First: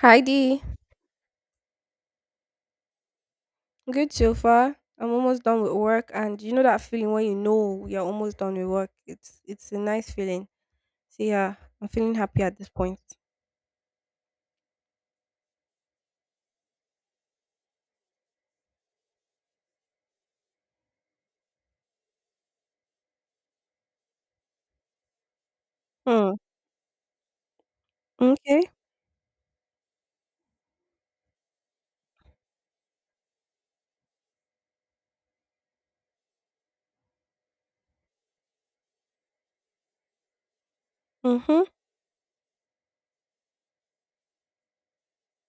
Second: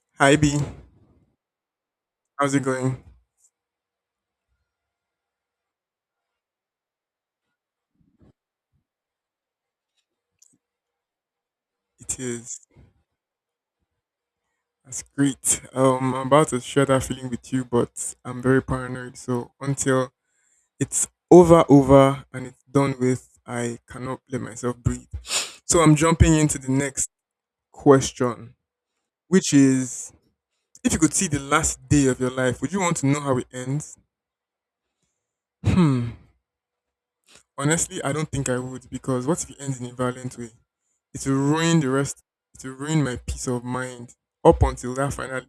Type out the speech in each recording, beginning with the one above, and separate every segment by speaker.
Speaker 1: Hi
Speaker 2: Hi B,
Speaker 1: Dee.
Speaker 2: how's it going?
Speaker 1: Good so far. I'm almost done with work and you know that feeling when you know you're almost done with work. It's a nice feeling. So yeah, I'm feeling
Speaker 2: It
Speaker 1: happy at
Speaker 2: is.
Speaker 1: this point.
Speaker 2: That's great. I'm about to share that feeling with you, but I'm very paranoid. So until it's over, over, and it's done with, I cannot let myself breathe. So I'm jumping
Speaker 1: Hmm.
Speaker 2: into the next question,
Speaker 1: Okay.
Speaker 2: which is: If you could see the last day of your life, would you want to know how it ends? Hmm. Honestly, I don't think I would because what if it ends in a violent way? It will
Speaker 1: Mm-hmm.
Speaker 2: ruin the rest. It will ruin my peace of mind up until that final.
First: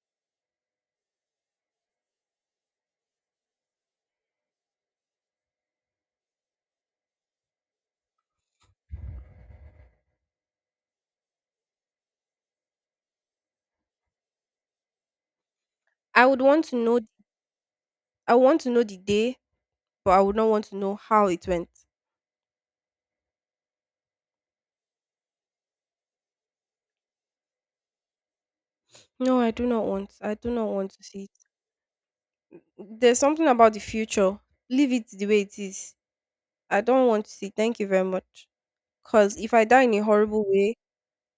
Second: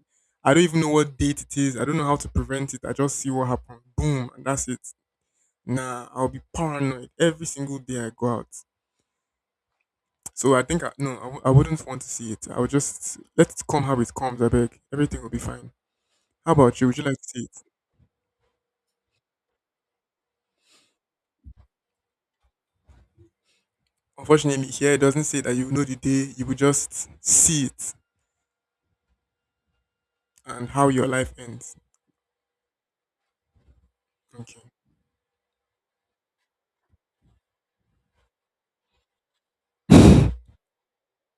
Speaker 2: I don't even know what date it is. I don't know how to prevent it. I just see what happened. Boom, and that's it. Nah, I'll be paranoid every single day I go out. So I think I, no, I w- I wouldn't want to see it. I would just let it come how it comes. I beg. Everything will be fine.
Speaker 1: I would
Speaker 2: How
Speaker 1: want to
Speaker 2: about you? Would
Speaker 1: know.
Speaker 2: you like to see it?
Speaker 1: I want to know the day, but I would not want to know how it went.
Speaker 2: Unfortunately, here it doesn't say that you know the day. You will just see it
Speaker 1: No, I do not want. I do
Speaker 2: and
Speaker 1: not
Speaker 2: how
Speaker 1: want to
Speaker 2: your
Speaker 1: see
Speaker 2: life
Speaker 1: it.
Speaker 2: ends.
Speaker 1: There's something about the future.
Speaker 2: Okay.
Speaker 1: Leave it the way it is. I don't want to see. Thank you very much. Cause if I die in a horrible way,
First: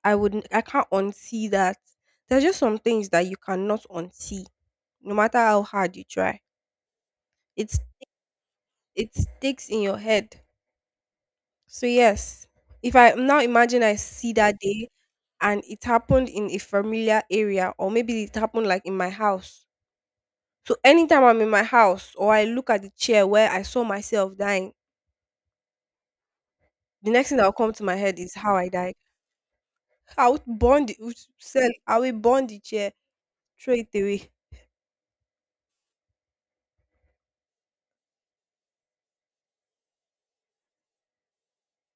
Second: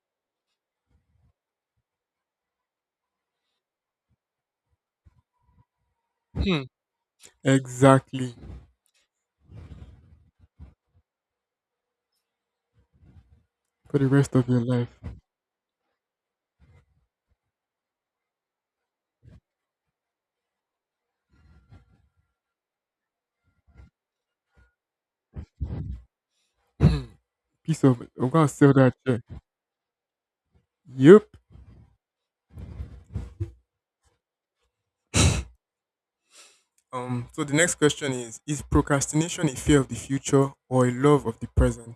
Speaker 1: I can't unsee that. There's just some things that you cannot unsee, no matter how hard you try.
Speaker 2: Hmm.
Speaker 1: It's
Speaker 2: Exactly.
Speaker 1: it sticks in your head. So yes, if I now imagine I
Speaker 2: For the rest
Speaker 1: see
Speaker 2: of
Speaker 1: that
Speaker 2: your life.
Speaker 1: day and it happened in a familiar area or maybe it happened like in my house. So anytime I'm in my house or I look at the chair where I saw myself dying,
Speaker 2: Hmm.
Speaker 1: the next thing that will come to
Speaker 2: Piece
Speaker 1: my
Speaker 2: of
Speaker 1: head
Speaker 2: I'm
Speaker 1: is
Speaker 2: gonna
Speaker 1: how I
Speaker 2: sell that
Speaker 1: died.
Speaker 2: chair. Yep.
Speaker 1: I will burn the chair, throw it away.
Speaker 2: So the next question is procrastination a fear of the future or a love of the present?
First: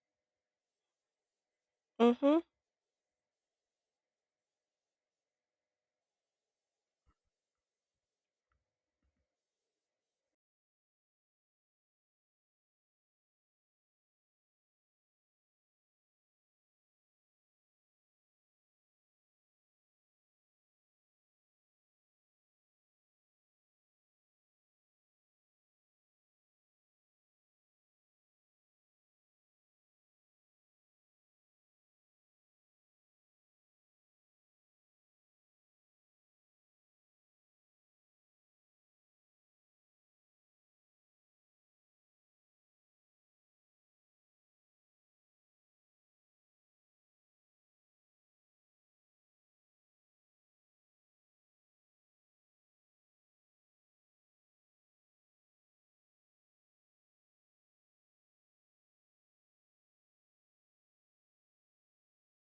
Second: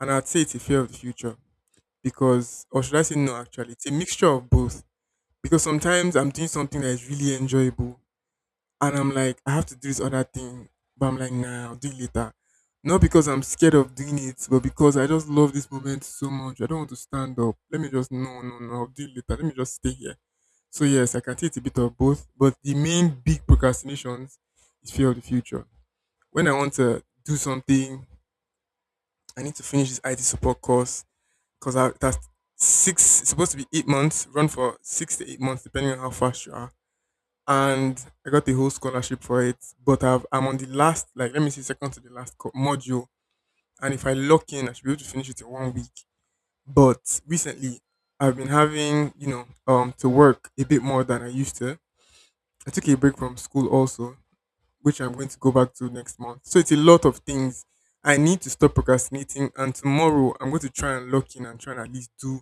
Speaker 2: And I'd say it's a fear of the future
Speaker 1: Hmm.
Speaker 2: because, or should I say, no? Actually, it's a mixture of both. Because sometimes I'm doing something that is really enjoyable, and I'm like, I have to do this other thing, but I'm like, nah, I'll do it later. Not because I'm scared of doing it, but because I just love this moment so much. I don't want to stand up. Let me just no, no, no. I'll do it later. Let me just stay here. So yes, I can say it's a bit of both, but the main big procrastinations is fear of the future. When I want to do something, I need to finish this IT support course because that's six. It's supposed to be 8 months. Run for 6 to 8 months, depending on how fast you are. And I got the whole scholarship for it, but I'm on the last, like let me see, second to the last module. And if I lock in, I should be able to finish it in 1 week. But recently, I've been having, you know, to work a bit more than I used to. I took a break from school also, which I'm going to go back to next month. So it's a lot of things. I need to stop procrastinating, and tomorrow I'm going to try and lock in and try and at least do,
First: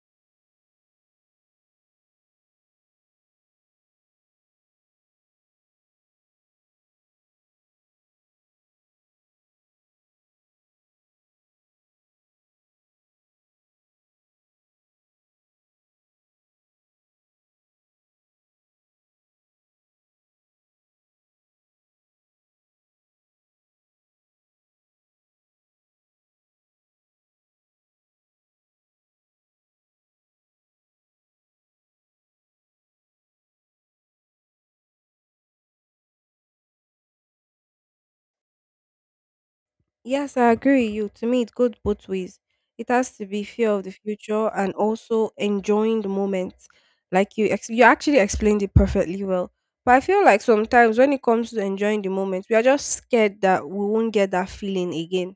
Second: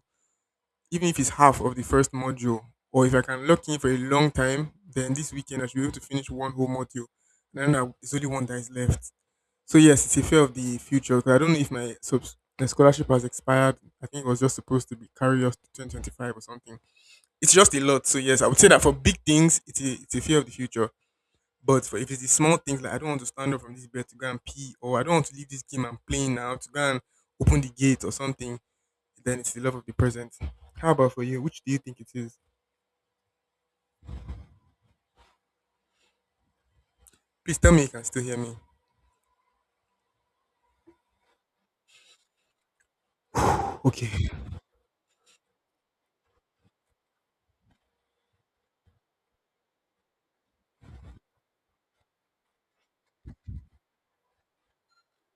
Speaker 2: even if it's half of the first module, or if I can lock in for a long time, then this weekend I should be able to finish one whole module. And then there's only one that is left. So yes, it's a fear of the future. 'Cause I don't know if my the scholarship has expired. I think it was just supposed to be carry us to 2025 or something. It's just a lot. So yes, I would say that for big things, it's a fear of the future, but for if it's the small things like I don't want to stand up from this bed to go and pee, or I don't want to leave this game I'm playing now to go and open the gate or something, then it's the love of the present. How about for you? Which do you think it is? Please tell me you can still hear me.
Speaker 1: Yes, I agree with you. To me, it goes both ways. It has to be fear of the
Speaker 2: Okay.
Speaker 1: future and also enjoying the moment. Like you, you actually explained it perfectly well. But I feel like sometimes when it comes to enjoying the moment, we are just scared that we won't get that feeling again.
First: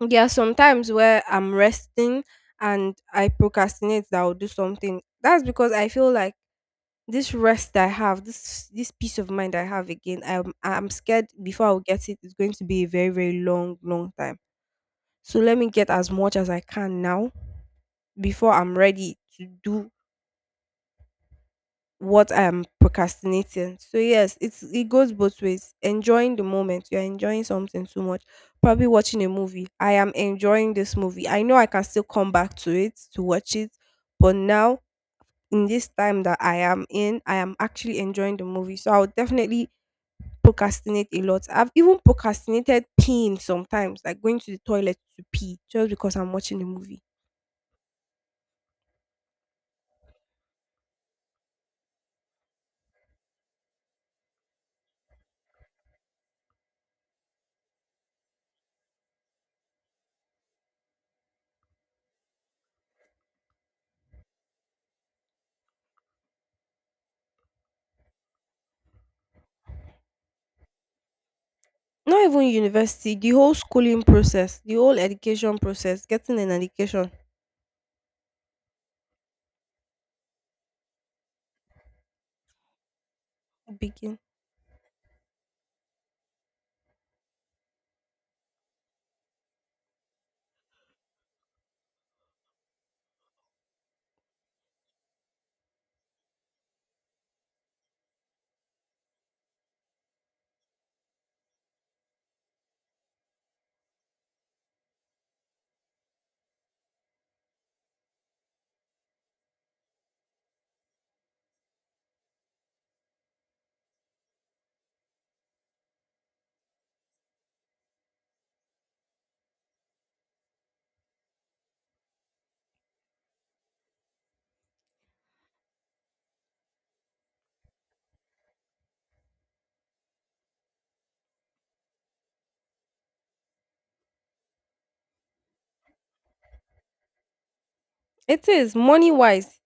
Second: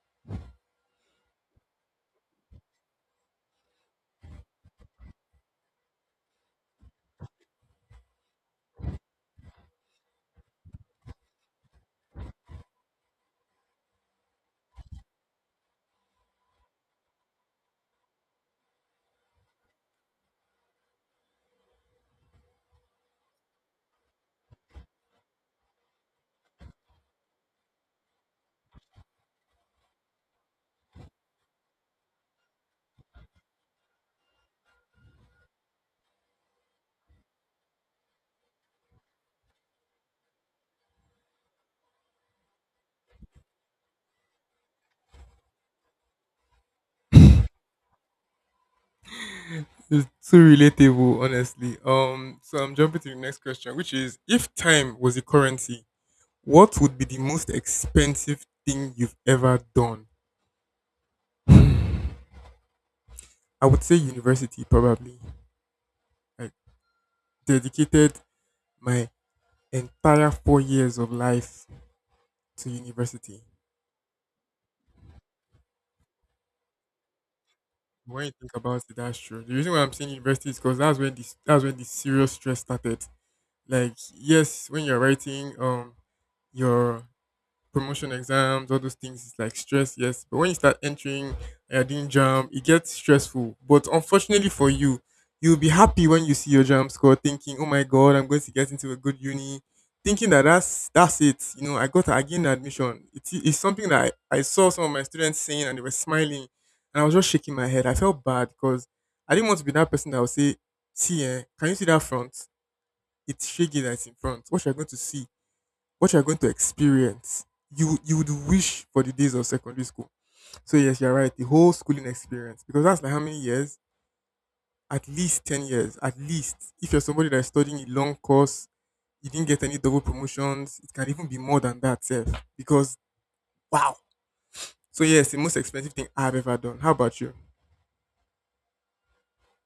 Speaker 1: There are sometimes where I'm resting and I procrastinate that I'll do something. That's because I feel like this rest I have, this peace of mind I have again, I'm scared before I'll get it. It's going to be a very, very long, long time. So let me get as much as I can now before I'm ready to do what I'm procrastinating. So yes, it goes both ways. Enjoying the moment, you're enjoying something too much. Probably watching a movie. I am enjoying this movie. I know I can still come back to it to watch it, but now, in this time that I am in, I am actually enjoying the movie. So I would definitely procrastinate a lot. I've even procrastinated peeing sometimes, like going to the toilet to pee just because I'm watching the movie.
Speaker 2: It's too relatable, honestly. So I'm jumping to the next question, which is if time was a currency, what would be the most expensive thing you've ever done? Hmm. I would say university probably. I dedicated my entire 4 years of life
Speaker 1: Not even
Speaker 2: to
Speaker 1: university, the
Speaker 2: university.
Speaker 1: whole schooling process, the whole education process, getting an education
Speaker 2: When you think about it, that's true. The reason why I'm saying university is because that's when the serious stress started. Like
Speaker 1: begin.
Speaker 2: yes, when you're writing your promotion exams, all those things, it's like stress, yes. But when you start entering you're doing jam, it gets stressful. But unfortunately for you, you'll be happy when you see your jam score, thinking, "Oh my god, I'm going to get into a good uni," thinking that that's it. You know, I gained admission. It's something that I saw some of my students saying, and they were smiling, and I was just shaking my head. I felt bad because I didn't want to be that person that would say, "See, eh, can you see that front? It's shaggy that's in front. What you're going to experience, you would wish for the days of secondary school. So yes, you're right. The whole schooling experience because that's like how many years? At least 10 years. At least if you're somebody that's studying a long course, you didn't get any double promotions. It can even be more than that, sir. Because wow. So yes, the most expensive thing I've ever done. How about you?
Speaker 1: It is money wise,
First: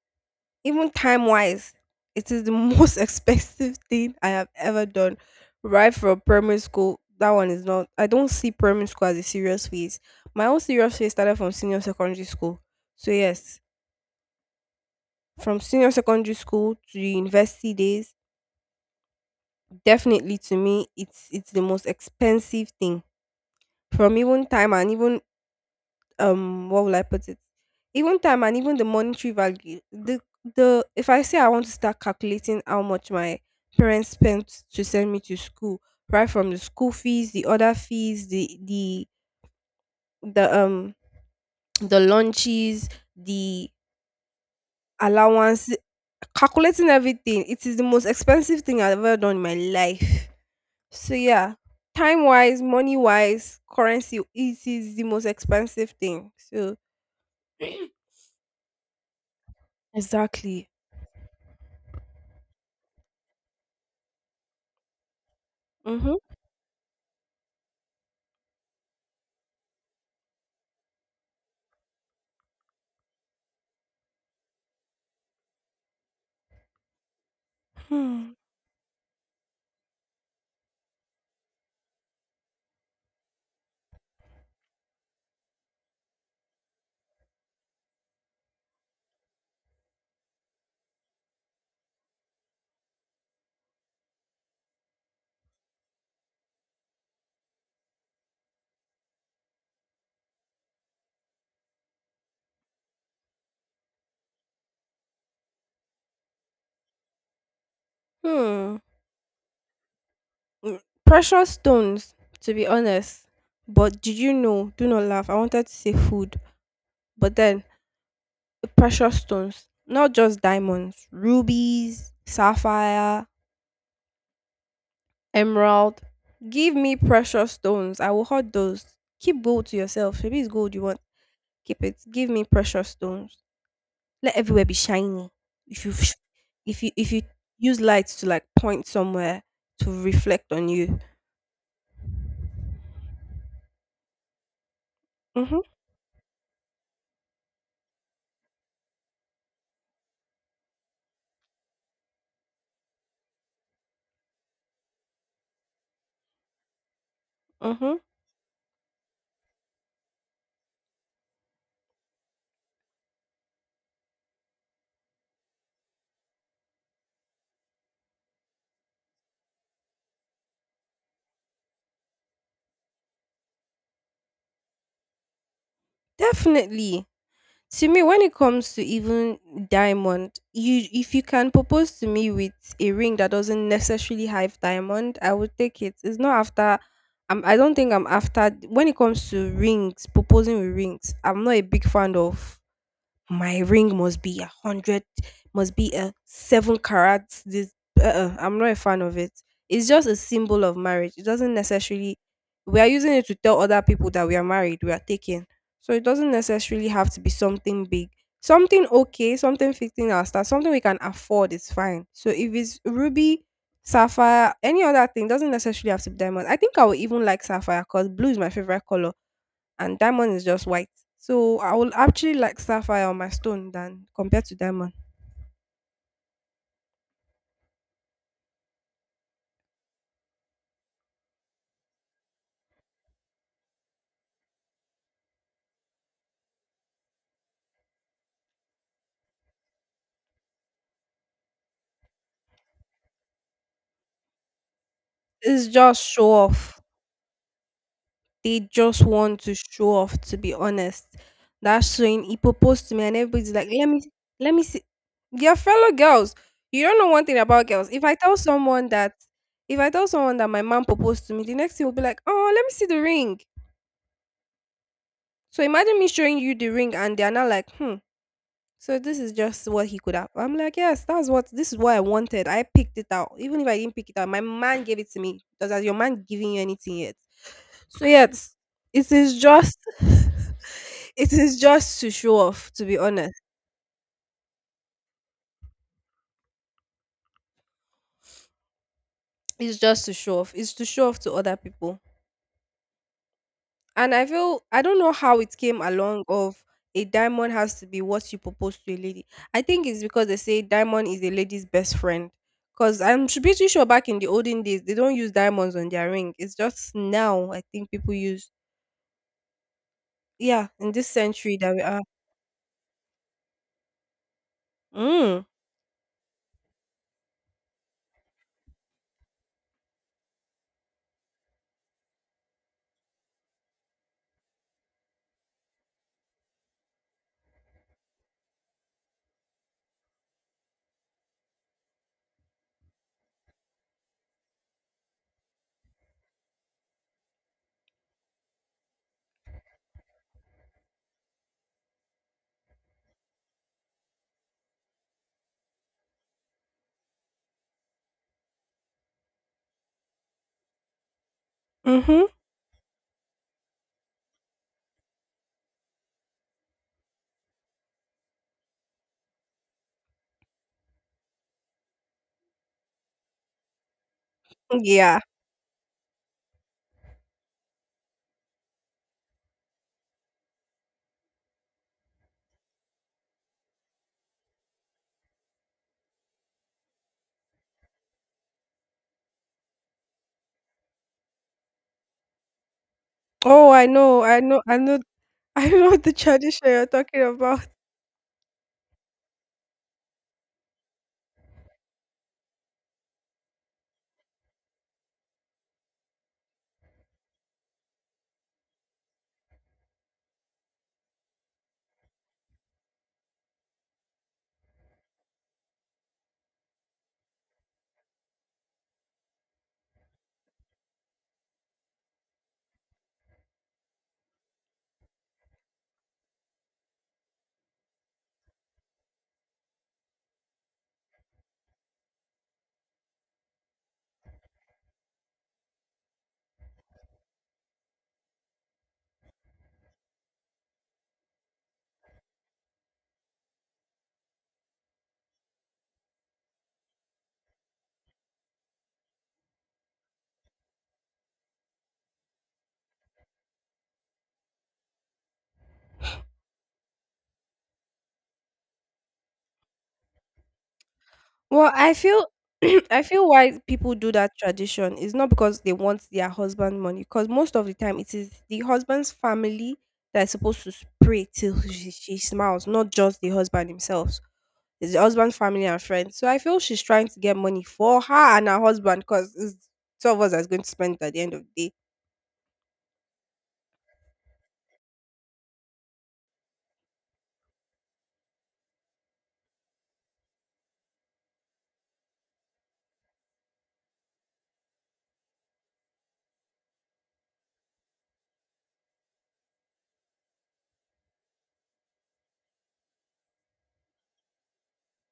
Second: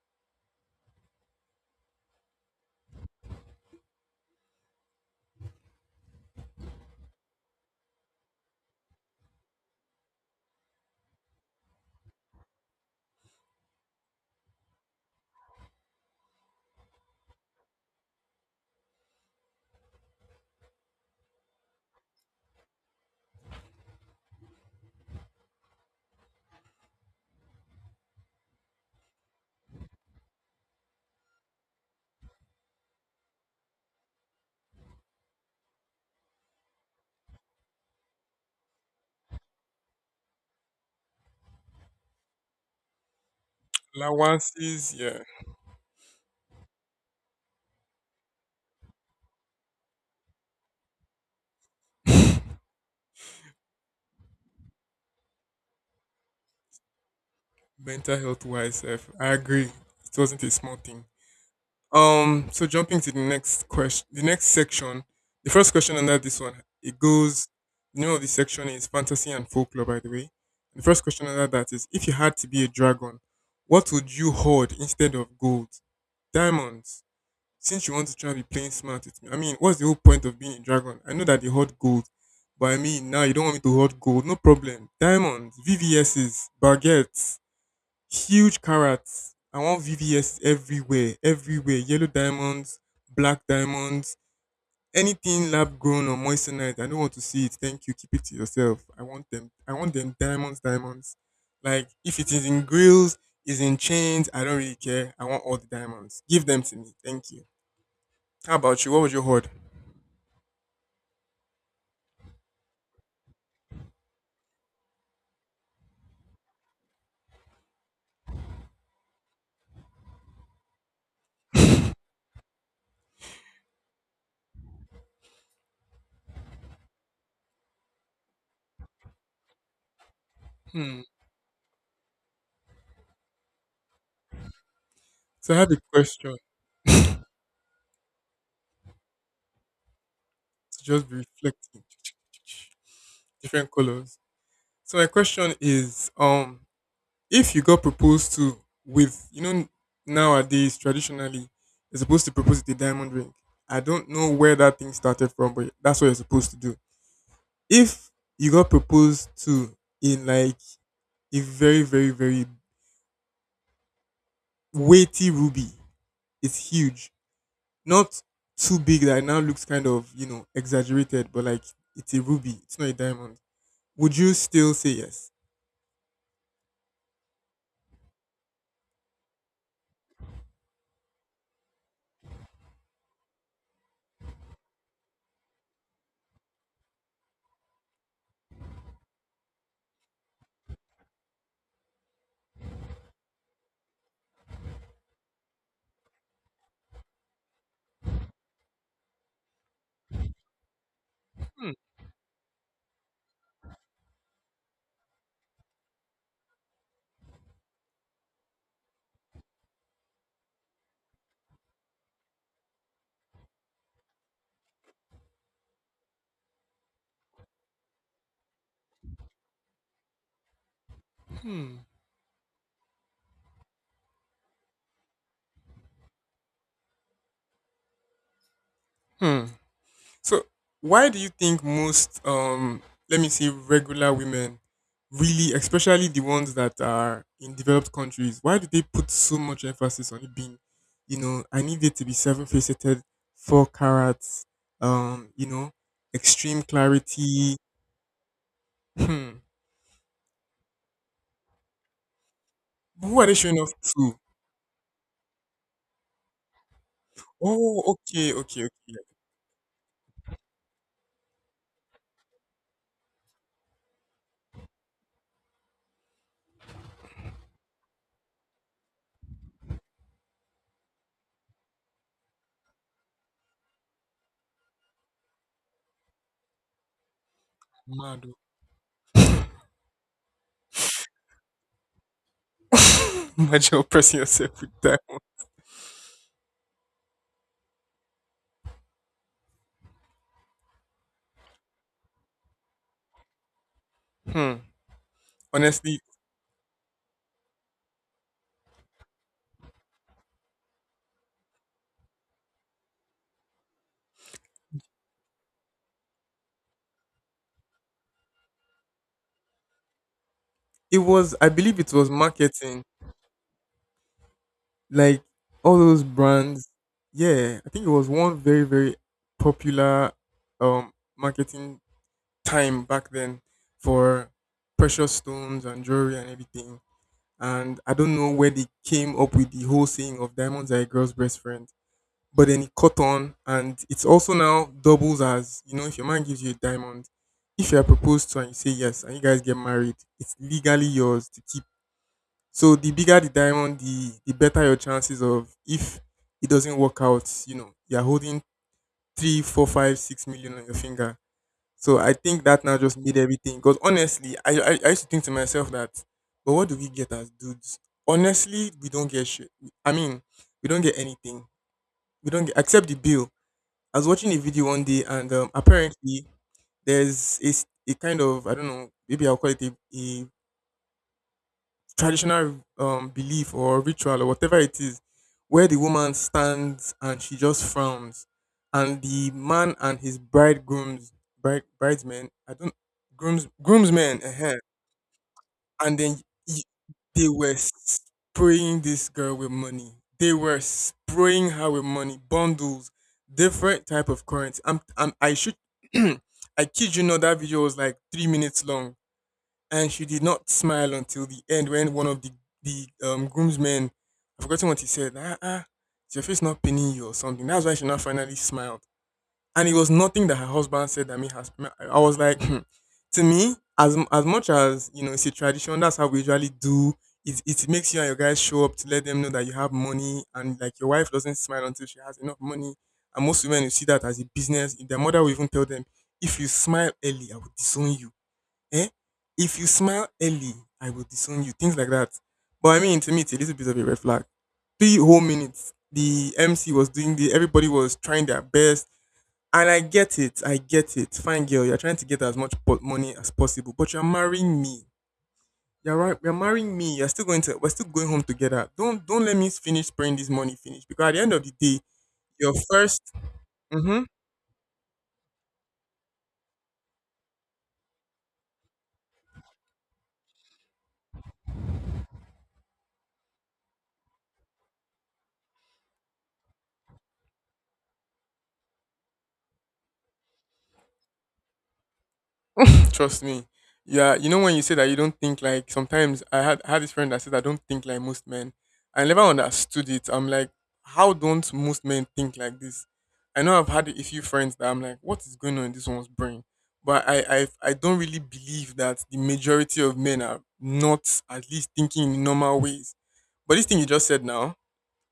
Speaker 1: even time wise. It is the most expensive thing I have ever done. Right from primary school, that one is not. I don't see primary school as a serious phase. My own serious phase started from senior secondary school. So yes, from senior secondary school to the university days, definitely to me, it's the most expensive thing from even time and even, what will I put it? Even time and even the monetary value. The If I say I want to start calculating how much my parents spent to send me to school, right from the school fees, the other fees, the the lunches, the
Speaker 2: Allowances, yeah.
Speaker 1: allowance, calculating everything. It is the most expensive thing I've ever done in my life. So yeah, time wise, money wise, currency, it is the most expensive thing. So.
Speaker 2: Mental health wise, sef, I agree. It wasn't a
Speaker 1: Exactly.
Speaker 2: small thing. So jumping to the next question, the next section, the first question under
Speaker 1: Mm-hmm.
Speaker 2: this one, it goes. The name of the section is fantasy and folklore, by the way. The first question under that is: If you had to be a dragon, what would you hoard instead of gold, diamonds? Since you want to try
Speaker 1: Hmm.
Speaker 2: and be playing smart with me, I mean, what's the whole point of being a dragon? I know that they hoard gold, but I mean, now you don't want me to hoard gold. No problem. Diamonds, VVSs, baguettes, huge carrots. I want VVS everywhere, everywhere. Yellow diamonds, black diamonds, anything lab grown or moissanite. I don't want to see it. Thank you. Keep it to yourself. I want them. I want them diamonds, diamonds. Like if it is in grills, is in chains. I don't really care. I want all the diamonds. Give them to me. Thank you. How
Speaker 1: Hmm.
Speaker 2: about you? What would you hoard?
Speaker 1: Mm, Precious stones, to be honest. But did you know? Do not laugh. I wanted to say food, but then, precious stones, not just diamonds. Rubies, sapphire, emerald. Give me precious stones. I will hoard those. Keep gold to yourself. Maybe it's gold you
Speaker 2: Hmm.
Speaker 1: want. Keep it. Give me precious stones. Let everywhere be shiny.
Speaker 2: So I have a
Speaker 1: If you, sh-
Speaker 2: question
Speaker 1: if you use lights to like point somewhere to reflect on
Speaker 2: to
Speaker 1: you.
Speaker 2: just be reflecting. Different colors. So my question is, if you got proposed to with you know nowadays traditionally you're supposed to propose with a diamond ring. I don't know where that thing started from, but that's what you're supposed to do.
Speaker 1: Mm-hmm.
Speaker 2: If you got proposed to in like a very very weighty ruby, it's huge, not too big that it now looks kind of you know exaggerated, but like it's a ruby, it's not a diamond, would you still say yes?
Speaker 1: Definitely. To me, when it comes to even diamond, you if you can propose to me with a ring that doesn't necessarily have diamond, I would take it. It's not after. I don't think I'm after. When it comes to rings, proposing with rings, I'm not a big fan of my ring must be 100, must be a 7 carats. This uh-uh, I'm not a fan of it. It's just a symbol of marriage. It doesn't necessarily. We are using it to tell other people that we are married. We are taken, so it doesn't necessarily have to be something big. Something okay, something 15 our star, something we can afford is fine. So if it's ruby, sapphire, any other thing doesn't necessarily have to be diamond. I think I would even like sapphire because blue is my favorite color and diamond is just white. So I
Speaker 2: Hmm.
Speaker 1: will actually like sapphire on my stone than compared to diamond.
Speaker 2: Hmm. So, why do you think most, let me say, regular women really, especially the ones that are in developed countries, why do they put so much emphasis on it being, you know, I need it to be seven faceted, four carats, you
Speaker 1: It's
Speaker 2: know,
Speaker 1: just show
Speaker 2: extreme
Speaker 1: off.
Speaker 2: clarity?
Speaker 1: They just want
Speaker 2: Hmm.
Speaker 1: to show off. To be honest, that's when he proposed to me,
Speaker 2: But
Speaker 1: and
Speaker 2: who are they
Speaker 1: everybody's
Speaker 2: showing
Speaker 1: like,
Speaker 2: off
Speaker 1: "Let me,
Speaker 2: to?
Speaker 1: let me see." Your fellow girls, you don't know one thing about
Speaker 2: Oh,
Speaker 1: girls. If I
Speaker 2: okay,
Speaker 1: tell
Speaker 2: okay, okay.
Speaker 1: someone
Speaker 2: Like,
Speaker 1: that, if I tell someone that my mom proposed to me, the next thing will be like, "Oh, let me see the ring." So imagine me showing you the ring, and they are not like, "Hmm." So this is just what he could have. I'm like, yes, that's what this is what I wanted. I picked it out. Even if I didn't pick it out, my man gave it to me. Does has your man giving you anything yet? So
Speaker 2: mad.
Speaker 1: yes, it is just it is just to show off, to be
Speaker 2: Oh.
Speaker 1: honest.
Speaker 2: Imagine oppressing yourself with that.
Speaker 1: It's just to show off. It's to show off to other people. And I
Speaker 2: Hmm.
Speaker 1: feel I don't know how it came
Speaker 2: Honestly,
Speaker 1: along of a diamond has to be what you propose to a lady. I think it's because they say diamond is a lady's best friend. Cause I'm pretty sure back in the olden days they don't use diamonds on their ring. It's just now, I think people use, yeah, in
Speaker 2: it
Speaker 1: this
Speaker 2: was, I
Speaker 1: century that
Speaker 2: believe
Speaker 1: we
Speaker 2: it
Speaker 1: are.
Speaker 2: was marketing. Like
Speaker 1: Mm.
Speaker 2: all those brands, yeah, I think it was one very popular um marketing time back then for precious stones and jewelry and everything. And I don't know where they came up with the whole saying of diamonds are a girl's best friend. But then it caught on, and it's also now doubles as, you know, if your man gives you a diamond, if you are proposed to and you say yes and you guys get married, it's legally yours to keep, so the bigger the diamond, the better your chances of if it doesn't work out, you know, you're holding three, four, five, 6 million on your finger. So I
Speaker 1: Mhm.
Speaker 2: think that now just made everything. Because honestly, I used to think to myself that, but what do we get as dudes? Honestly, we don't get shit. I mean, we don't get anything. We don't get except the bill. I was watching a video one day
Speaker 1: Yeah.
Speaker 2: and apparently there's a kind of I don't know maybe I'll call it a traditional belief or ritual or whatever it is, where the woman stands and she just frowns, and the man and his bridegrooms, bride, bridesmen, I don't, grooms,
Speaker 1: Oh, I
Speaker 2: groomsmen,
Speaker 1: know. I know. I know. I know
Speaker 2: and
Speaker 1: the
Speaker 2: then y-
Speaker 1: tradition you're talking
Speaker 2: they were
Speaker 1: about.
Speaker 2: spraying this girl with money. They were spraying her with money, bundles, different type of currency. I should, I kid you not, that video was like 3 minutes long, and she did not smile until the end when one of the groomsmen, I've forgotten what he said. Like, ah, ah, is your face not pinning you or something? That's why she now finally smiled. And it was nothing that her husband said that me has. I was like, hmm. To me, as much as you know, it's a tradition. That's how we usually do. It makes you and your guys show up to let them know that you have money, and like your wife doesn't smile until she has enough money. And most women will see that as a business. Their mother will even tell them, if you smile early, I will disown you, eh, if you smile early, I will disown you, things like that. But I mean, to me, it's a little bit of a red flag. Three whole minutes, the MC was doing the, everybody was trying their best. And I get it, I get it. Fine girl, you're trying to get as much money as possible, but you're marrying me. You're right, you're marrying me. You're still going to, we're still going home together. Don't let me finish spraying this money finish, because at the end of the
Speaker 1: Well,
Speaker 2: day,
Speaker 1: I feel
Speaker 2: your
Speaker 1: I
Speaker 2: 1st.
Speaker 1: feel why people do that tradition is not because they want their husband money, because most of the time it is the husband's family that is supposed to pray till she smiles, not just the husband himself. It's the husband's family and friends. So I feel she's trying to get money for her and her husband because it's two of us that's going to spend it at the end of the day.
Speaker 2: Trust me. Yeah, you know when you say that you don't think like sometimes I had this friend that said I don't think like most men. I never understood it. I'm like, how don't most men think like this? I know I've had a few friends that I'm like, what is going on in this one's brain? But I don't really believe that the majority of men are not at least thinking in normal ways. But this thing you just said now,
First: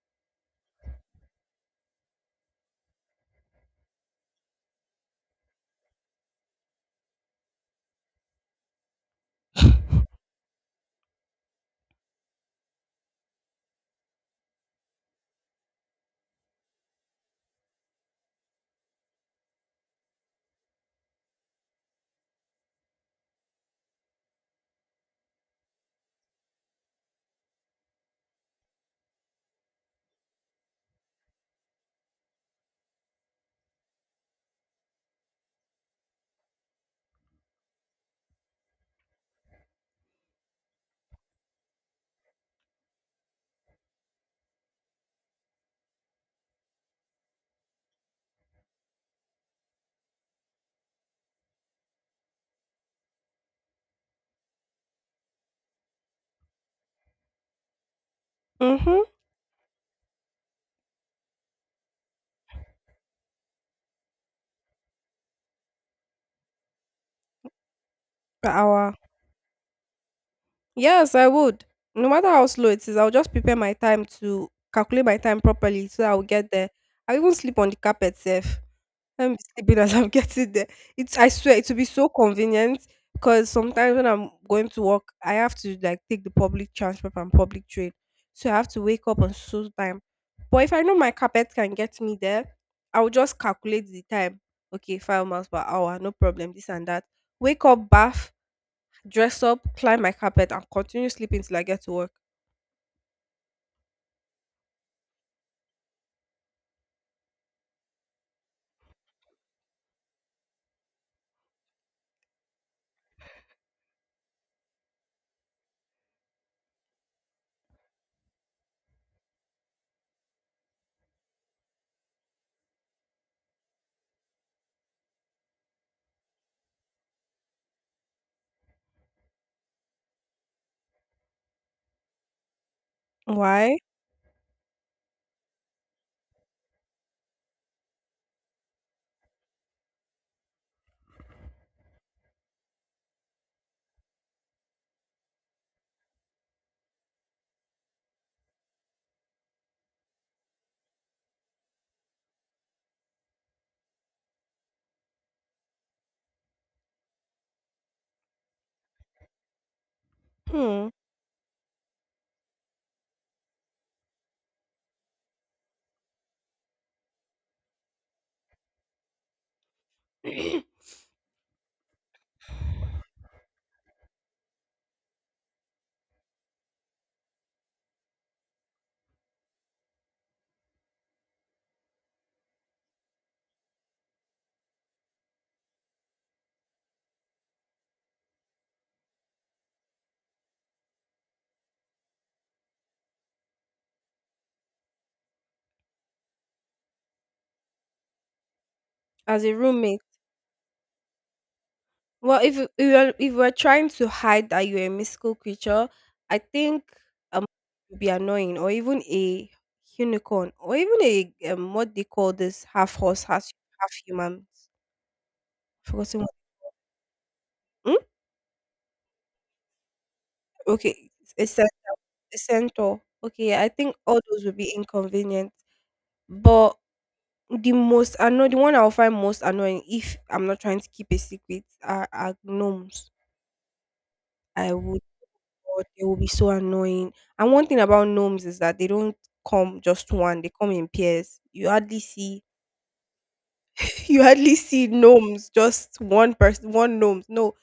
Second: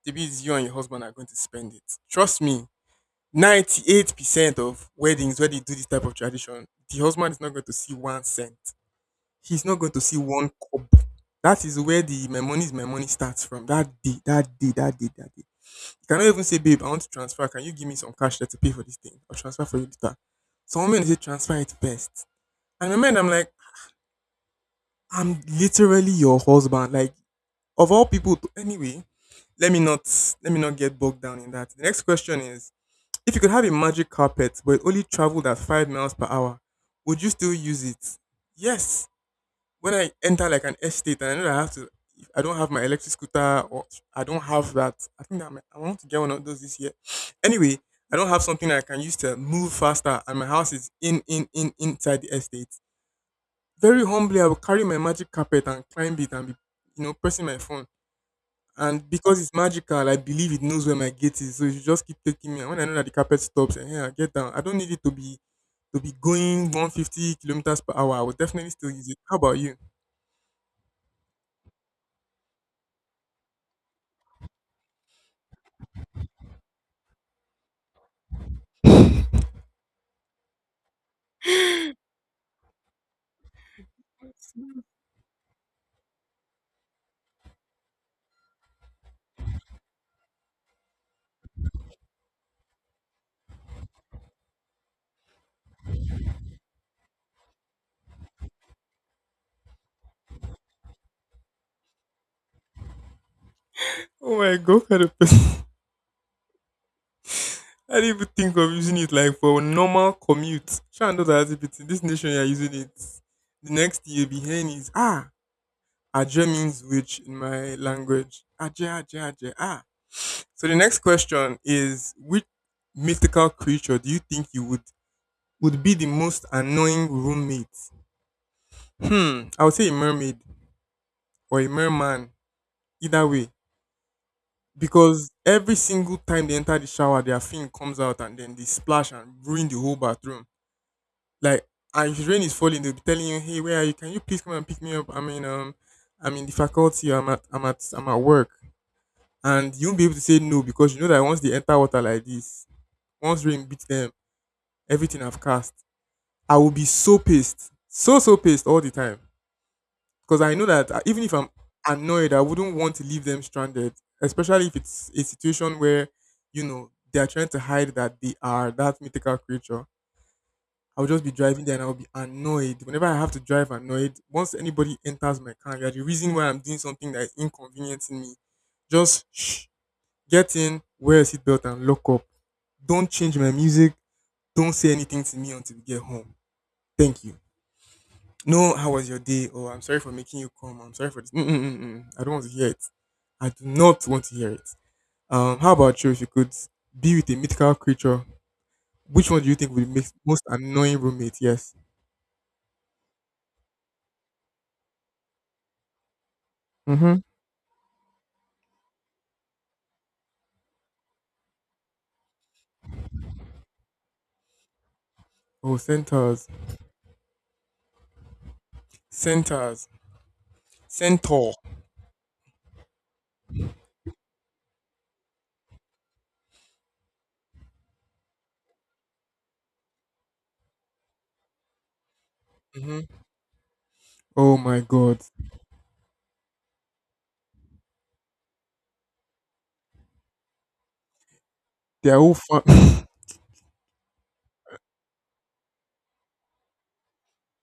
Speaker 2: maybe it's you and your husband are going to spend it. Trust me, 98% of weddings where they do this type of tradition, the husband is not going to see 1 cent. He's not going to see one cup. That is where the my money is my money starts from. That day, that day, that day, that day. You cannot even say, babe, I want to transfer. Can you give me some cash there to pay for this thing? I'll transfer for you later. Some women say transfer it best. And in my mind, I'm like, I'm literally your husband. Like, of all people to, anyway, let me not, let me not get bogged down in that. The next question is, if you could have a magic carpet but it only traveled at 5 miles per hour, would you still use it? Yes. When I enter like an estate and I know that I have to, if I don't have my electric scooter or I don't have that, I think that my, I want to get one of those this year. Anyway, I don't have something that I can use to move faster and my house is inside the estate. Very humbly, I will carry my magic carpet and climb it and be, you know, pressing my phone.
Speaker 1: Mm-hmm.
Speaker 2: And because it's magical, I believe it knows where my gate is. So it should just keep taking me. And when I know that the carpet stops, and yeah, I get down. I don't need it to be going 150 kilometers per hour. I would
Speaker 1: Per
Speaker 2: definitely still
Speaker 1: hour.
Speaker 2: use it. How about you?
Speaker 1: Yes, I would. No matter how slow it is, I'll just prepare my time to calculate my time properly so that I'll get there. I even sleep on the carpet safe. Let me be sleeping as I'm getting there. It's I swear it will be so convenient because sometimes when I'm going to work, I have to like take the public transport and public train. So I have to wake up on so time. But if I know my carpet can get me there, I will just calculate the time. Okay, 5 miles per hour, no problem, this and that. Wake up, bath, dress up, climb my carpet, and continue sleeping till I get to work.
Speaker 2: Oh my God, kind of person. I didn't even think of using it like for normal commute. Sure, knows that in this nation you're using it. The next thing you'll be hearing is ah, Aje means which in my language. Aje, Aje, Aje, ah. So the next question is, which mythical creature do you think you would be the most annoying roommate? Hmm, I would say a mermaid or a merman, either way.
Speaker 1: Why?
Speaker 2: Because every single time they enter the shower, their fin comes out and then they splash and ruin the whole bathroom. Like, and if rain is falling, they'll be telling you, "Hey, where are you? Can you please come and pick me up? I mean, I'm in the faculty. I'm at work." And you will be able to say no because you know that once they enter water like this, once rain beats them, everything I've cast, I will be so pissed, so pissed all the time. Because I know
Speaker 1: Hmm.
Speaker 2: that even if I'm annoyed, I wouldn't want to leave them stranded, especially if it's a situation where you know they are trying to hide that they are that mythical creature. I'll just be driving there and I'll be annoyed. Whenever I have to drive annoyed, once anybody enters my car, you're the reason why I'm doing something that is inconveniencing me. Just shh, get in, wear a seatbelt, and lock up. Don't change my music. Don't say anything to me until we get home. Thank you. No, how was your day? Oh, I'm sorry for making you come. I'm sorry for this. Mm-mm-mm-mm. I don't want to hear it. I do not want to hear it. How about you? If you could be with a mythical creature, which one
Speaker 1: As
Speaker 2: do
Speaker 1: a
Speaker 2: you think would be
Speaker 1: roommate.
Speaker 2: most annoying roommate? Yes.
Speaker 1: Well, if you if you're, if we're trying to hide that you're a mystical creature, I think
Speaker 2: Mm-hmm.
Speaker 1: um would be annoying, or even a unicorn, or even a what they call this half horse, half human.
Speaker 2: Oh,
Speaker 1: Forgotten what?
Speaker 2: centaurs,
Speaker 1: Hmm?
Speaker 2: centaurs,
Speaker 1: Okay, a,
Speaker 2: centaur.
Speaker 1: cen- a centaur. Okay, I think all those would be inconvenient. But the most annoying, the one I'll find most annoying if I'm not trying to keep a secret, are
Speaker 2: Mm-hmm.
Speaker 1: gnomes.
Speaker 2: Oh
Speaker 1: I
Speaker 2: my
Speaker 1: would.
Speaker 2: God,
Speaker 1: God, they will be so annoying. And one thing about gnomes is that they don't come just one; they come in pairs. You hardly
Speaker 2: they are all
Speaker 1: see
Speaker 2: fun.
Speaker 1: you hardly see gnomes just one person one gnomes. No,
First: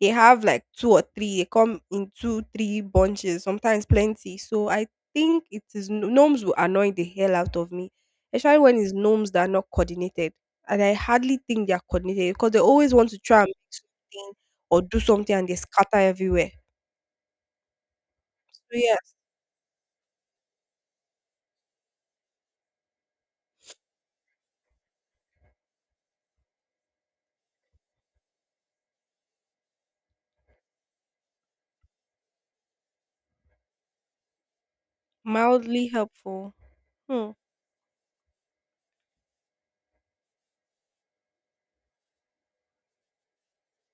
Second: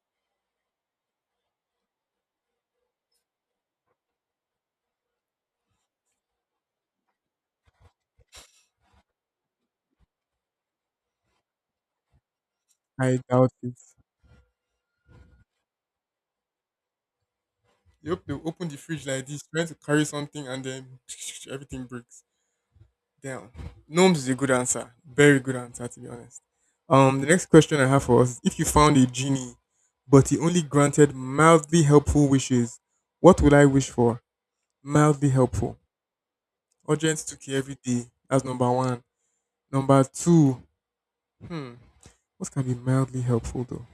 Speaker 1: they have like two or three. They come in two, three bunches, sometimes plenty. So I think it is gnomes will annoy the hell out of me, especially when it's gnomes that are not coordinated. And I hardly think they are coordinated because they always want
Speaker 2: I
Speaker 1: to try and
Speaker 2: doubt
Speaker 1: make
Speaker 2: it.
Speaker 1: something or do something and they scatter everywhere.
Speaker 2: You hope they
Speaker 1: So
Speaker 2: open the fridge
Speaker 1: yes,
Speaker 2: like this, trying to carry something, and then everything breaks. Damn. Gnomes is a good answer. Very good answer, to be honest. The next question I have for us is, if you found a genie, but he only granted mildly helpful wishes, what would I wish for? Mildly helpful.
Speaker 1: mildly helpful.
Speaker 2: Urgent
Speaker 1: Hmm.
Speaker 2: took you every day. That's number one. Number two. Hmm. What can be mildly helpful though?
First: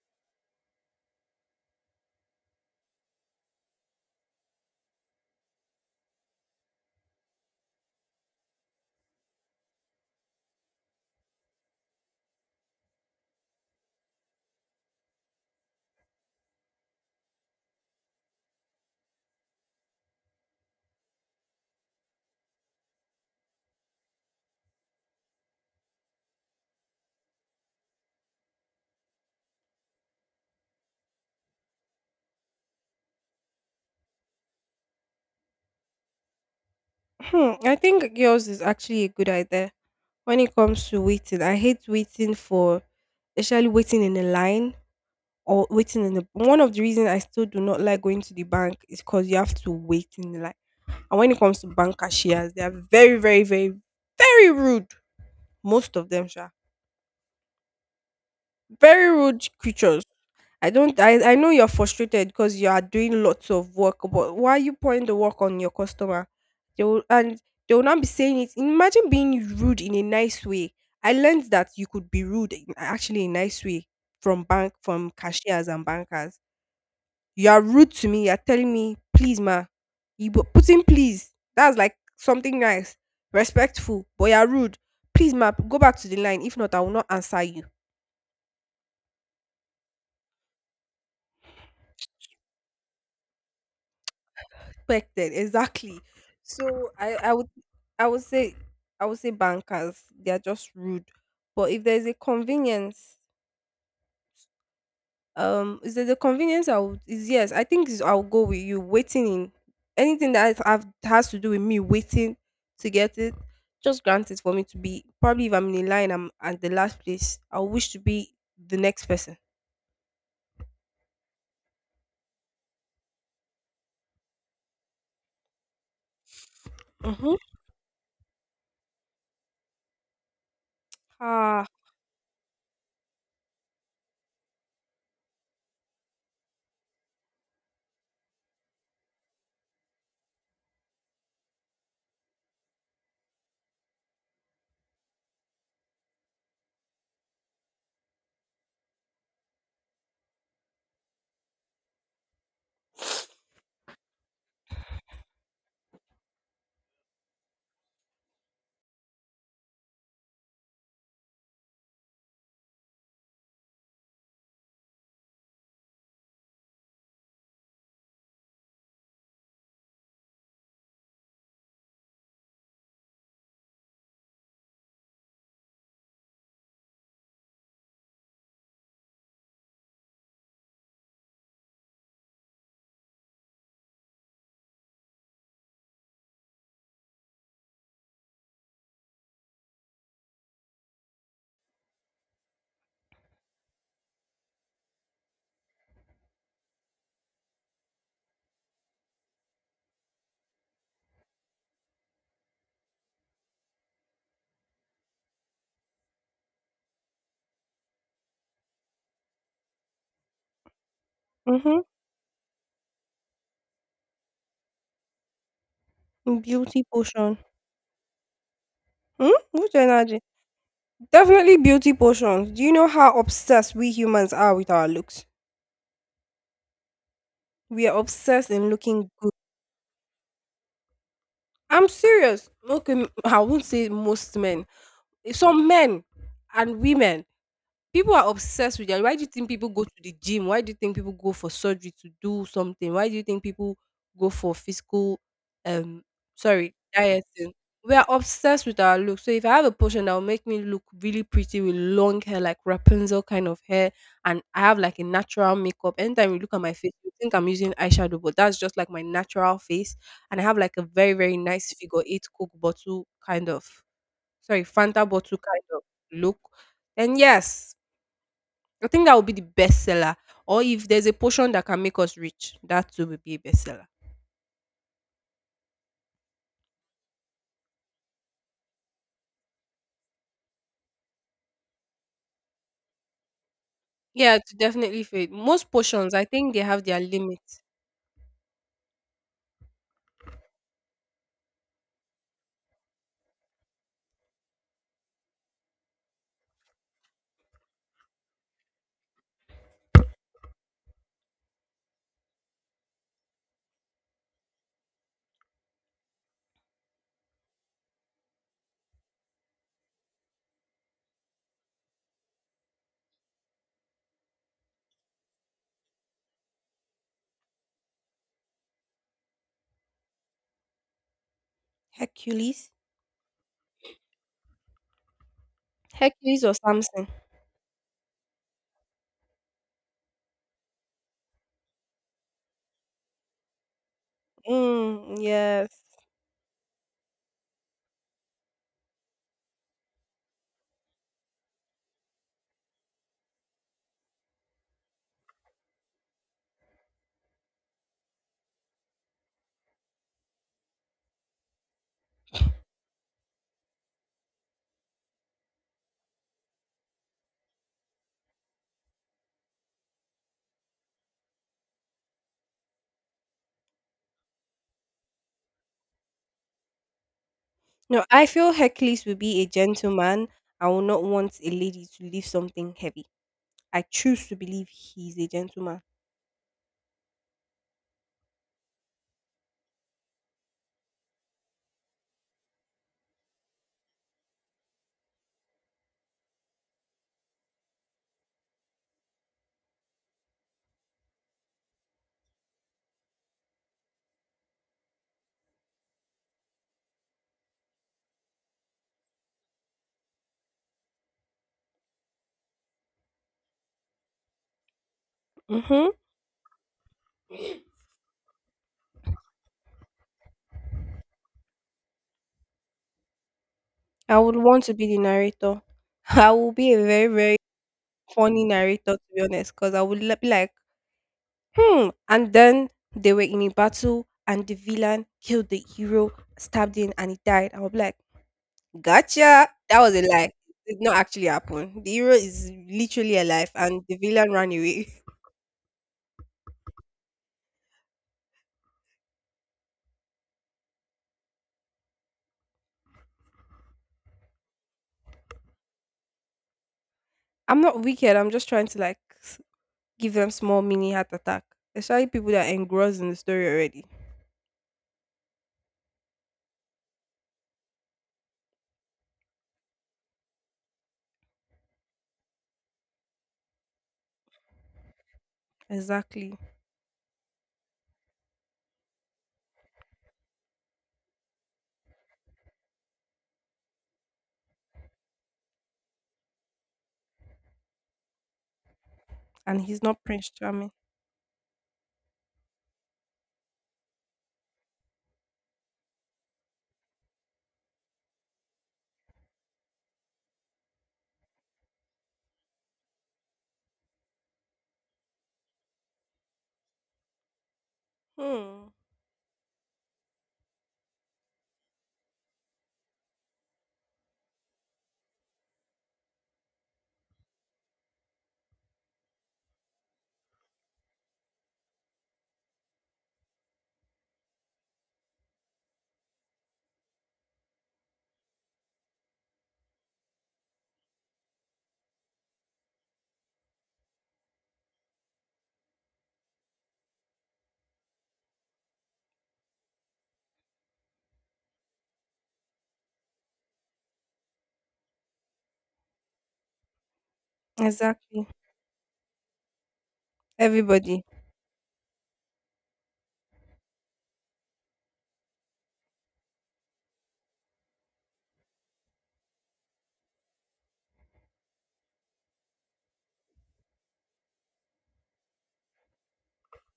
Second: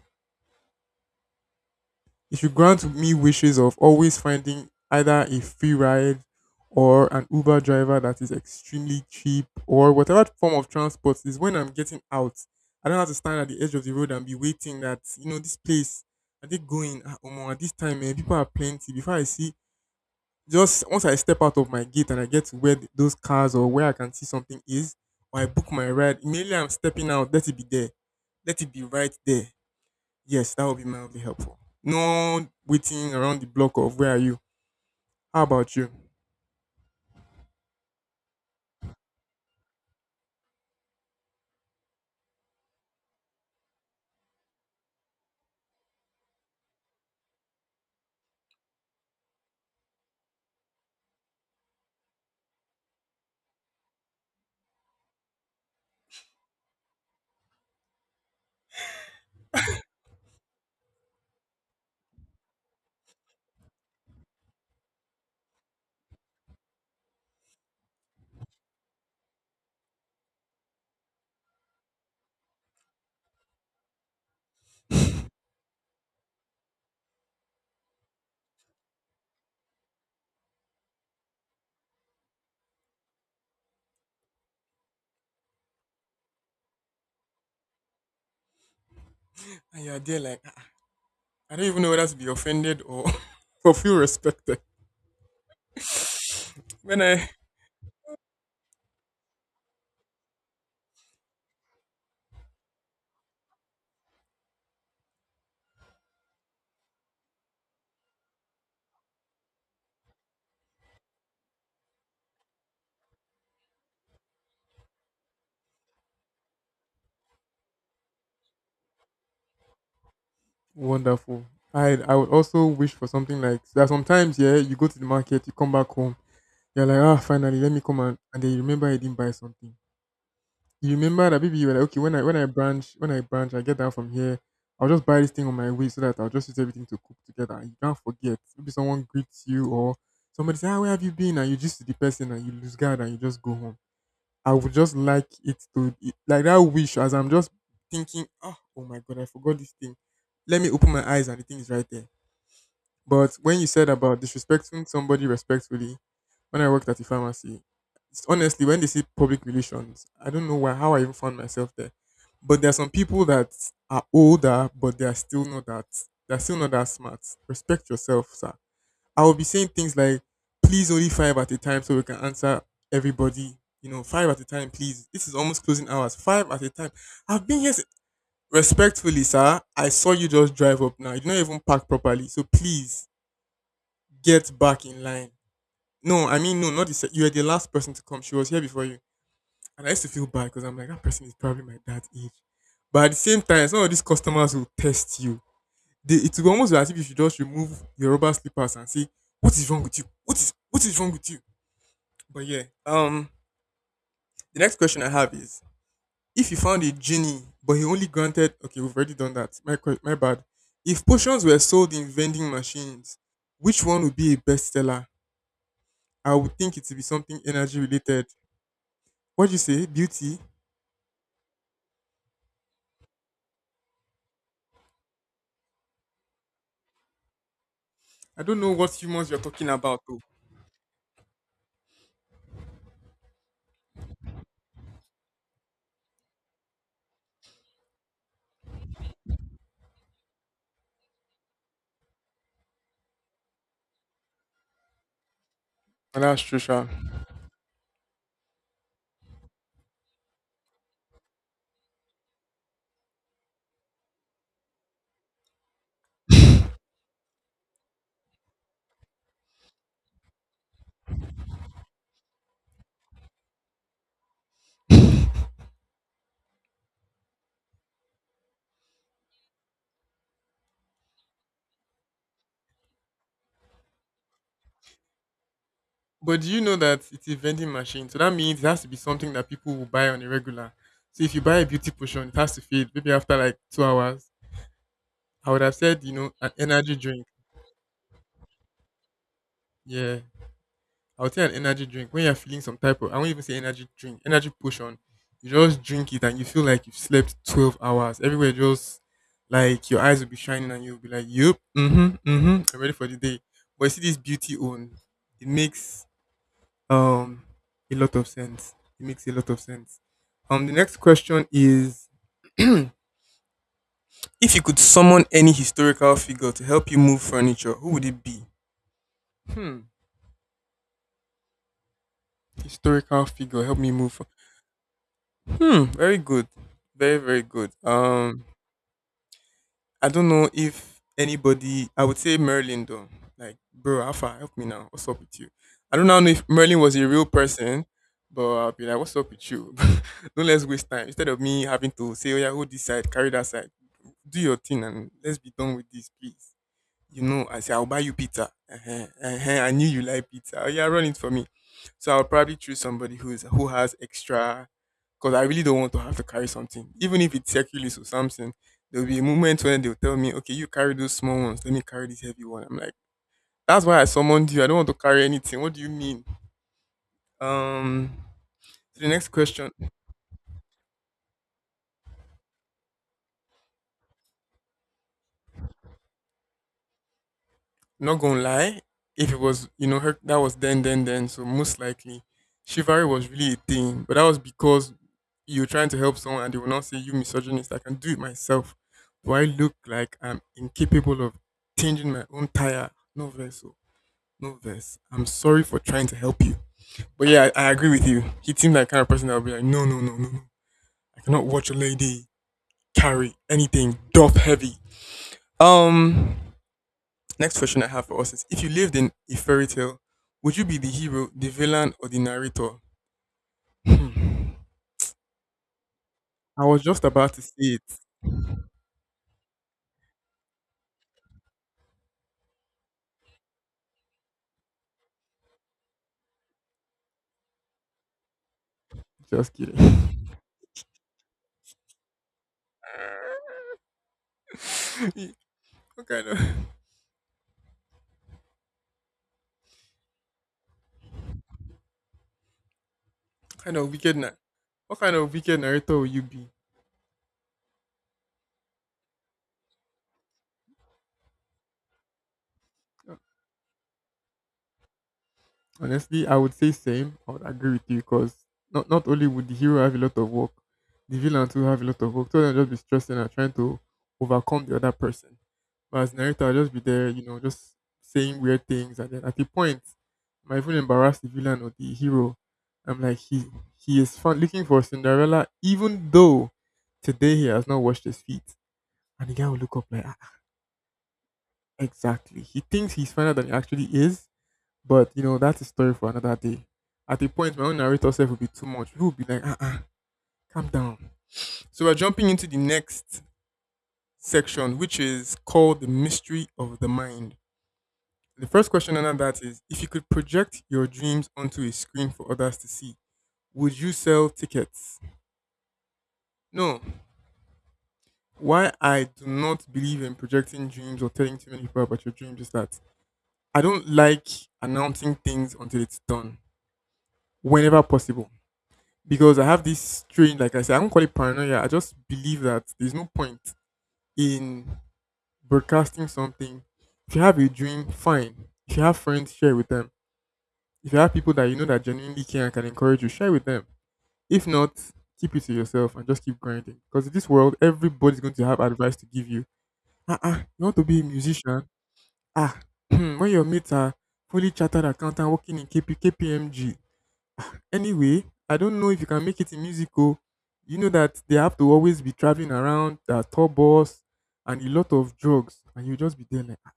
Speaker 2: You should grant me wishes of always finding either a free ride or an Uber driver that is extremely cheap or whatever form of transport is when I'm getting out. I don't have to stand at the edge of the road and be waiting that, you know, this place, are they going? Ah, omo, at this time, eh, people are plenty. Before I see, just once I step out of my gate and I get to where those cars or where I can see something is, or I book my ride, immediately I'm stepping out, let it be there. Let it be right there. Yes, that would be mildly helpful. No waiting around the block of where are you? How about you?
Speaker 1: Hmm. I think yours is actually a good idea when it comes to waiting. I hate waiting for, especially waiting in a line or waiting in the. One of the reasons I still do not like going to the bank is because you have to wait in the line. And when it comes to bank cashiers, they are very, very, very, very rude. Most of them, sure, very rude creatures. I don't I know you're frustrated because you are doing lots of work, but why are you pouring the work on your customer? They will and they will not be saying it. Imagine being rude in a nice way. I learned that you could be rude in actually a nice way from bank from cashiers and bankers. You are rude to me, you're telling me, please ma, you put in please. That's like something nice, respectful, but you're rude. Please ma, go back to the line. If not, I will not answer you.
Speaker 2: And you're there like, "Ah, I don't even know whether to be offended or or feel respected.
Speaker 1: Expected exactly. so
Speaker 2: When
Speaker 1: i
Speaker 2: I
Speaker 1: i would, i would say I would say bankers, they are just rude. But if there's a convenience, is there a convenience? I would, is, yes, I think is, I'll go with you waiting in anything that have has to do with me waiting to get it. Just grant it for me to be. Probably if I'm in a line, I'm at the last place I wish to be, the next person.
Speaker 2: wonderful. I would also wish for something like there are sometimes yeah, you go to the market, you come back home, you're like ah
Speaker 1: Mm-hmm.
Speaker 2: finally let me come, and then you remember you didn't buy something. You remember that maybe
Speaker 1: Ah.
Speaker 2: you were like, okay, when I branch, I get down from here. I'll just buy this thing on my way so that I'll just use everything to cook together. You can't forget. Maybe someone greets you or somebody say, ah, where have you been? And you just see the person and you lose guard and you just go home. I would just like it to like that wish as I'm just thinking, oh, oh my God, I forgot this thing. Let me open my eyes and the thing is right there. But when you said about disrespecting somebody respectfully, when I worked at the pharmacy, it's- honestly, when they see public relations, I don't know why how I even found myself there. But there are some people that are older, but they are still not that smart. Respect yourself, sir. I will be saying things like, please only five at a time so we can answer everybody. You know, five at a time, please. This is almost closing hours. Five at a time. I've been here s- Respectfully, sir. I saw you just drive up now. You did not even park properly. So please get back in line. No, I mean no, not the you were the last person to come. She was here before you, and I used to feel bad because I'm like that person is probably my dad's age. But at the same time, some of these customers will test you. They, it will almost be as if you should just remove your rubber slippers and say, "What is wrong with you? What is wrong with you?" But yeah, the next question I have is, if you found a genie, but he only granted okay, we've already done that. My bad. If potions were
Speaker 1: Mm-hmm.
Speaker 2: sold in vending machines, which one would be a bestseller? I would think
Speaker 1: Beauty
Speaker 2: it would be
Speaker 1: potion.
Speaker 2: something energy related.
Speaker 1: Hmm?
Speaker 2: What do you
Speaker 1: Which
Speaker 2: say?
Speaker 1: energy?
Speaker 2: Beauty?
Speaker 1: Definitely beauty portions. Do you know how obsessed we humans are with our looks? We are
Speaker 2: I
Speaker 1: obsessed
Speaker 2: don't
Speaker 1: in
Speaker 2: know what
Speaker 1: looking
Speaker 2: humans
Speaker 1: good.
Speaker 2: you're talking about though.
Speaker 1: I'm serious. No. Okay, I won't say most men. Some men and women. People are obsessed with that. Why do you think people go to the gym? Why do you think people go for surgery to do something? Why do you think people go for physical, um
Speaker 2: And that's true,
Speaker 1: sorry,
Speaker 2: sha.
Speaker 1: dieting? We are obsessed with our look. So if I have a portion that will make me look really pretty with long hair, like Rapunzel kind of hair, and I have like a natural makeup. Anytime you look at my face, you think I'm using eyeshadow, but that's just like my natural face. And I have like a very, very nice figure eight Coke bottle kind of, sorry, Fanta bottle kind of look. And yes, I think that would be the best seller. Or if there's a portion that can make us rich, that too would be a bestseller.
Speaker 2: But do you know that it's a vending machine? So that means it has to be something that people will buy on a regular. So if you buy a beauty potion, it has to fade maybe after like 2 hours.
Speaker 1: Yeah, to definitely fit.
Speaker 2: I would
Speaker 1: Most
Speaker 2: have said, you
Speaker 1: portions, I
Speaker 2: know, an
Speaker 1: think they have
Speaker 2: energy
Speaker 1: their
Speaker 2: drink.
Speaker 1: limits.
Speaker 2: Yeah. I would say an energy drink. When you're feeling some type of, I won't even say energy drink, energy potion. You just drink it and you feel like you've slept 12 hours. Everywhere just like your eyes will be shining and you'll be like, yep, mm hmm, I'm ready for the day. But you see this beauty own, it makes Um, a lot of sense. It makes a lot of sense. The next question is: If you could summon any historical figure to help you move furniture, who would it be? Hmm.
Speaker 1: Hercules?
Speaker 2: Historical figure, help me move. Hmm. Very
Speaker 1: Hercules
Speaker 2: good.
Speaker 1: or something.
Speaker 2: Very, very good. I don't know if anybody. I would say Merlin though. Like, bro, Alpha, help me now. What's
Speaker 1: Mm,
Speaker 2: up with you?
Speaker 1: yes.
Speaker 2: I don't now know if Merlin was a real person, but I'll be like, what's up with you? Don't let's waste time. Instead of me having to say, oh yeah, hold this side, carry that side. Do your thing and let's be done with this, please. You know, I say I'll buy you pizza. Uh-huh, uh-huh, I knew you like pizza. Oh, yeah, run it for me. So I'll probably choose somebody who has extra because I really don't want to have to carry something. Even if it's Hercules or something, there'll be a moment when they'll tell me, okay, you carry those small ones, let me carry this heavy one. I'm like, that's why I summoned you. I don't want to carry anything. What do you mean?
Speaker 1: No,
Speaker 2: Um,
Speaker 1: I feel
Speaker 2: so
Speaker 1: Hercules
Speaker 2: the
Speaker 1: will
Speaker 2: next
Speaker 1: be a
Speaker 2: question.
Speaker 1: gentleman. I will not want a lady to lift something heavy. I choose to believe he's a gentleman.
Speaker 2: Not gonna lie, if it was you know her that was then, so most likely chivalry was really a thing, but that was because you're trying to help someone and they will not say you misogynist. I can do it myself. Do I look like I'm incapable of changing my own tire? No verse, oh. No verse. I'm sorry for trying to help you, but yeah, I agree with you. He seemed like kind of person that would be like, no, no, no, no, no. I cannot watch a lady carry anything, duff heavy.
Speaker 1: Mm-hmm.
Speaker 2: Um, Next question I have for us is: If you lived in a fairy tale, would you be the hero, the villain, or the narrator?
Speaker 1: I would
Speaker 2: Hmm.
Speaker 1: want to be the narrator. I will
Speaker 2: I
Speaker 1: be
Speaker 2: was
Speaker 1: a
Speaker 2: just
Speaker 1: very,
Speaker 2: about
Speaker 1: very
Speaker 2: to say it.
Speaker 1: funny narrator, to be honest, because I would be like, hmm. And then they were in a battle, and the villain killed the hero, stabbed him, and he died. I was like, gotcha.
Speaker 2: Just kidding.
Speaker 1: That was a lie. It did not actually happen. The hero is literally alive, and the villain ran away.
Speaker 2: what kind of what kind of wicked na- what kind of wicked narrator will you be?
Speaker 1: I'm not wicked. I'm just trying to like give them small mini heart attack. Especially people that are engrossed in the story already.
Speaker 2: Honestly, I would say same. I would agree with you because not only would the hero have a lot of work, the villain too have a lot of work. So they'll just be stressing and trying to overcome the other person. But as
Speaker 1: Exactly.
Speaker 2: narrator, I'll just be there, you know, just saying weird things, and then at the point, I might even embarrass the villain or the hero. I'm like, he is fun, looking for Cinderella, even though today he has not washed his feet. And the guy will
Speaker 1: And
Speaker 2: look
Speaker 1: he's
Speaker 2: up
Speaker 1: not
Speaker 2: like, "Ah,
Speaker 1: Prince
Speaker 2: ah,
Speaker 1: Charming.
Speaker 2: exactly. He thinks he's finer than he actually is, but you know, that's a story for another day. At a point, my own narrator self will be too much. People will be like, uh-uh, calm down. So we're jumping into the next section, which is called the mystery of the mind. The first
Speaker 1: Hmm.
Speaker 2: question under that is: if you could project your dreams onto a screen for others to see, would you sell tickets? No. Why I do not believe in projecting dreams or telling too many people about your dreams is that I don't like announcing things until it's done, whenever possible. Because I have this strange, like I said, I don't call it paranoia. I just believe that there's no point in broadcasting something. If you have a dream, fine. If you have friends, share with them. If you have people that you know that genuinely care and can encourage you, share with them. If not, keep it to yourself and just keep grinding. Because in this world, everybody's
Speaker 1: Exactly.
Speaker 2: going to have advice to give you. Ah, ah, you want to be a
Speaker 1: Everybody.
Speaker 2: musician? Ah, when your mates are fully chartered accountant working in KPKPMG. Anyway, I don't know if you can make it in musical. You know that they have to always be traveling around, there are tour bus and a lot of drugs, and you just be there like. "Ah."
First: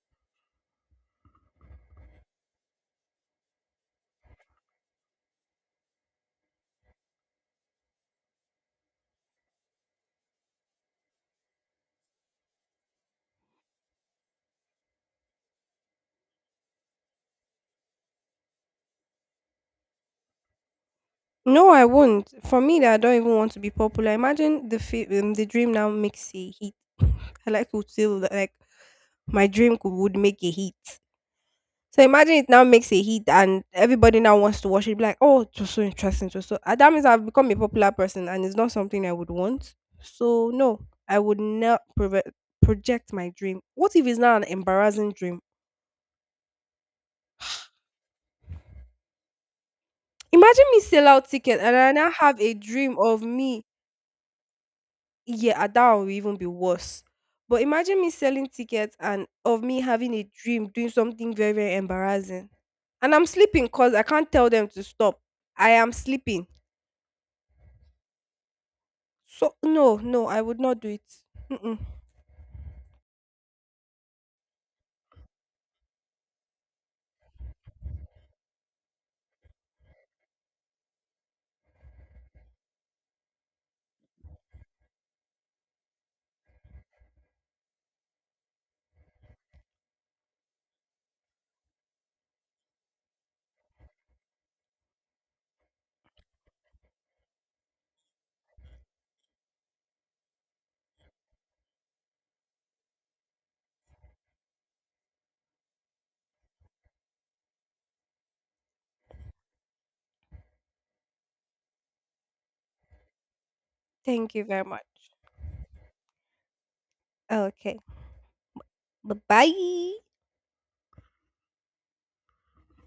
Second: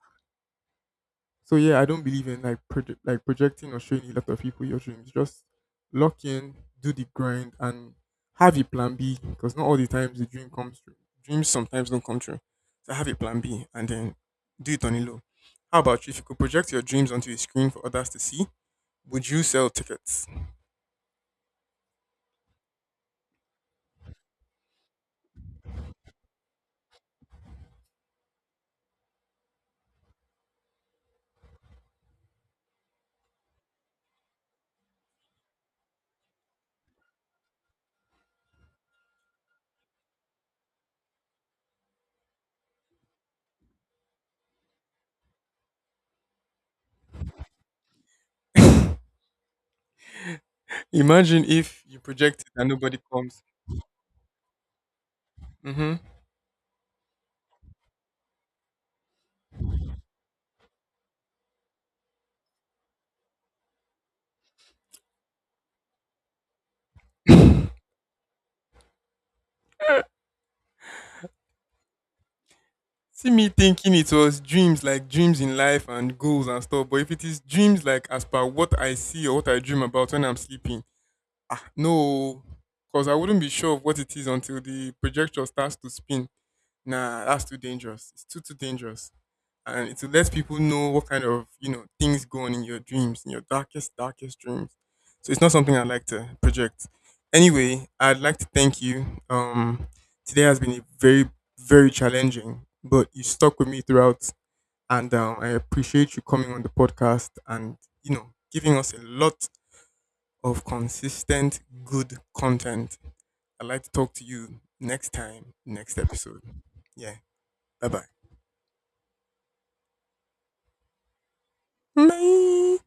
Speaker 2: So yeah, I don't believe in like like projecting or showing a lot of people your dreams. Just lock in, do the grind, and have a plan B because not all the times the dream comes true. Dreams sometimes don't come true. So have a plan B and then do it on a low. How about you? If you could project your dreams onto a screen for others to see, would you sell tickets?
Speaker 1: No, I won't. For me, that I don't even want to be popular. Imagine the the dream now makes a hit. I like to feel that, like my dream could would make a hit. So imagine it now makes a hit and everybody now wants to watch it. Be like, oh, it was so interesting. It was so. That means I've become a popular person and it's not something I would want. So no, I would not project my dream. What if it's now an embarrassing dream? Imagine me sell out
Speaker 2: Imagine
Speaker 1: ticket and
Speaker 2: if
Speaker 1: I
Speaker 2: you
Speaker 1: now
Speaker 2: project
Speaker 1: have
Speaker 2: it
Speaker 1: a
Speaker 2: and
Speaker 1: dream
Speaker 2: nobody
Speaker 1: of
Speaker 2: comes.
Speaker 1: me. Yeah, that
Speaker 2: Hmm.
Speaker 1: would even be worse. But imagine me selling tickets and of me having a dream doing something very, very embarrassing. And I'm sleeping because I can't tell them to stop. I am sleeping. So, no, no, I would not do it. Mm-mm.
Speaker 2: See me thinking it was dreams, like dreams in life and goals and stuff. But if it is dreams, like as per what I see or what I dream about when I'm sleeping, ah, no, because I wouldn't be sure of what it is until the projector starts to spin. Nah, that's too dangerous. It's too dangerous. And it will let people know what kind of, you know, things go on in your dreams, in your darkest, darkest dreams. So it's not something I like to project. Anyway, I'd like to thank you. Today has been a very, very challenging, but you stuck with me throughout, and I appreciate you coming on the podcast and you know giving us a lot of consistent, good content. I'd like to talk to
Speaker 1: Thank you
Speaker 2: you
Speaker 1: very much.
Speaker 2: next time, next episode. Yeah,
Speaker 1: Okay.
Speaker 2: bye bye.
Speaker 1: Bye bye.
Speaker 2: Bye.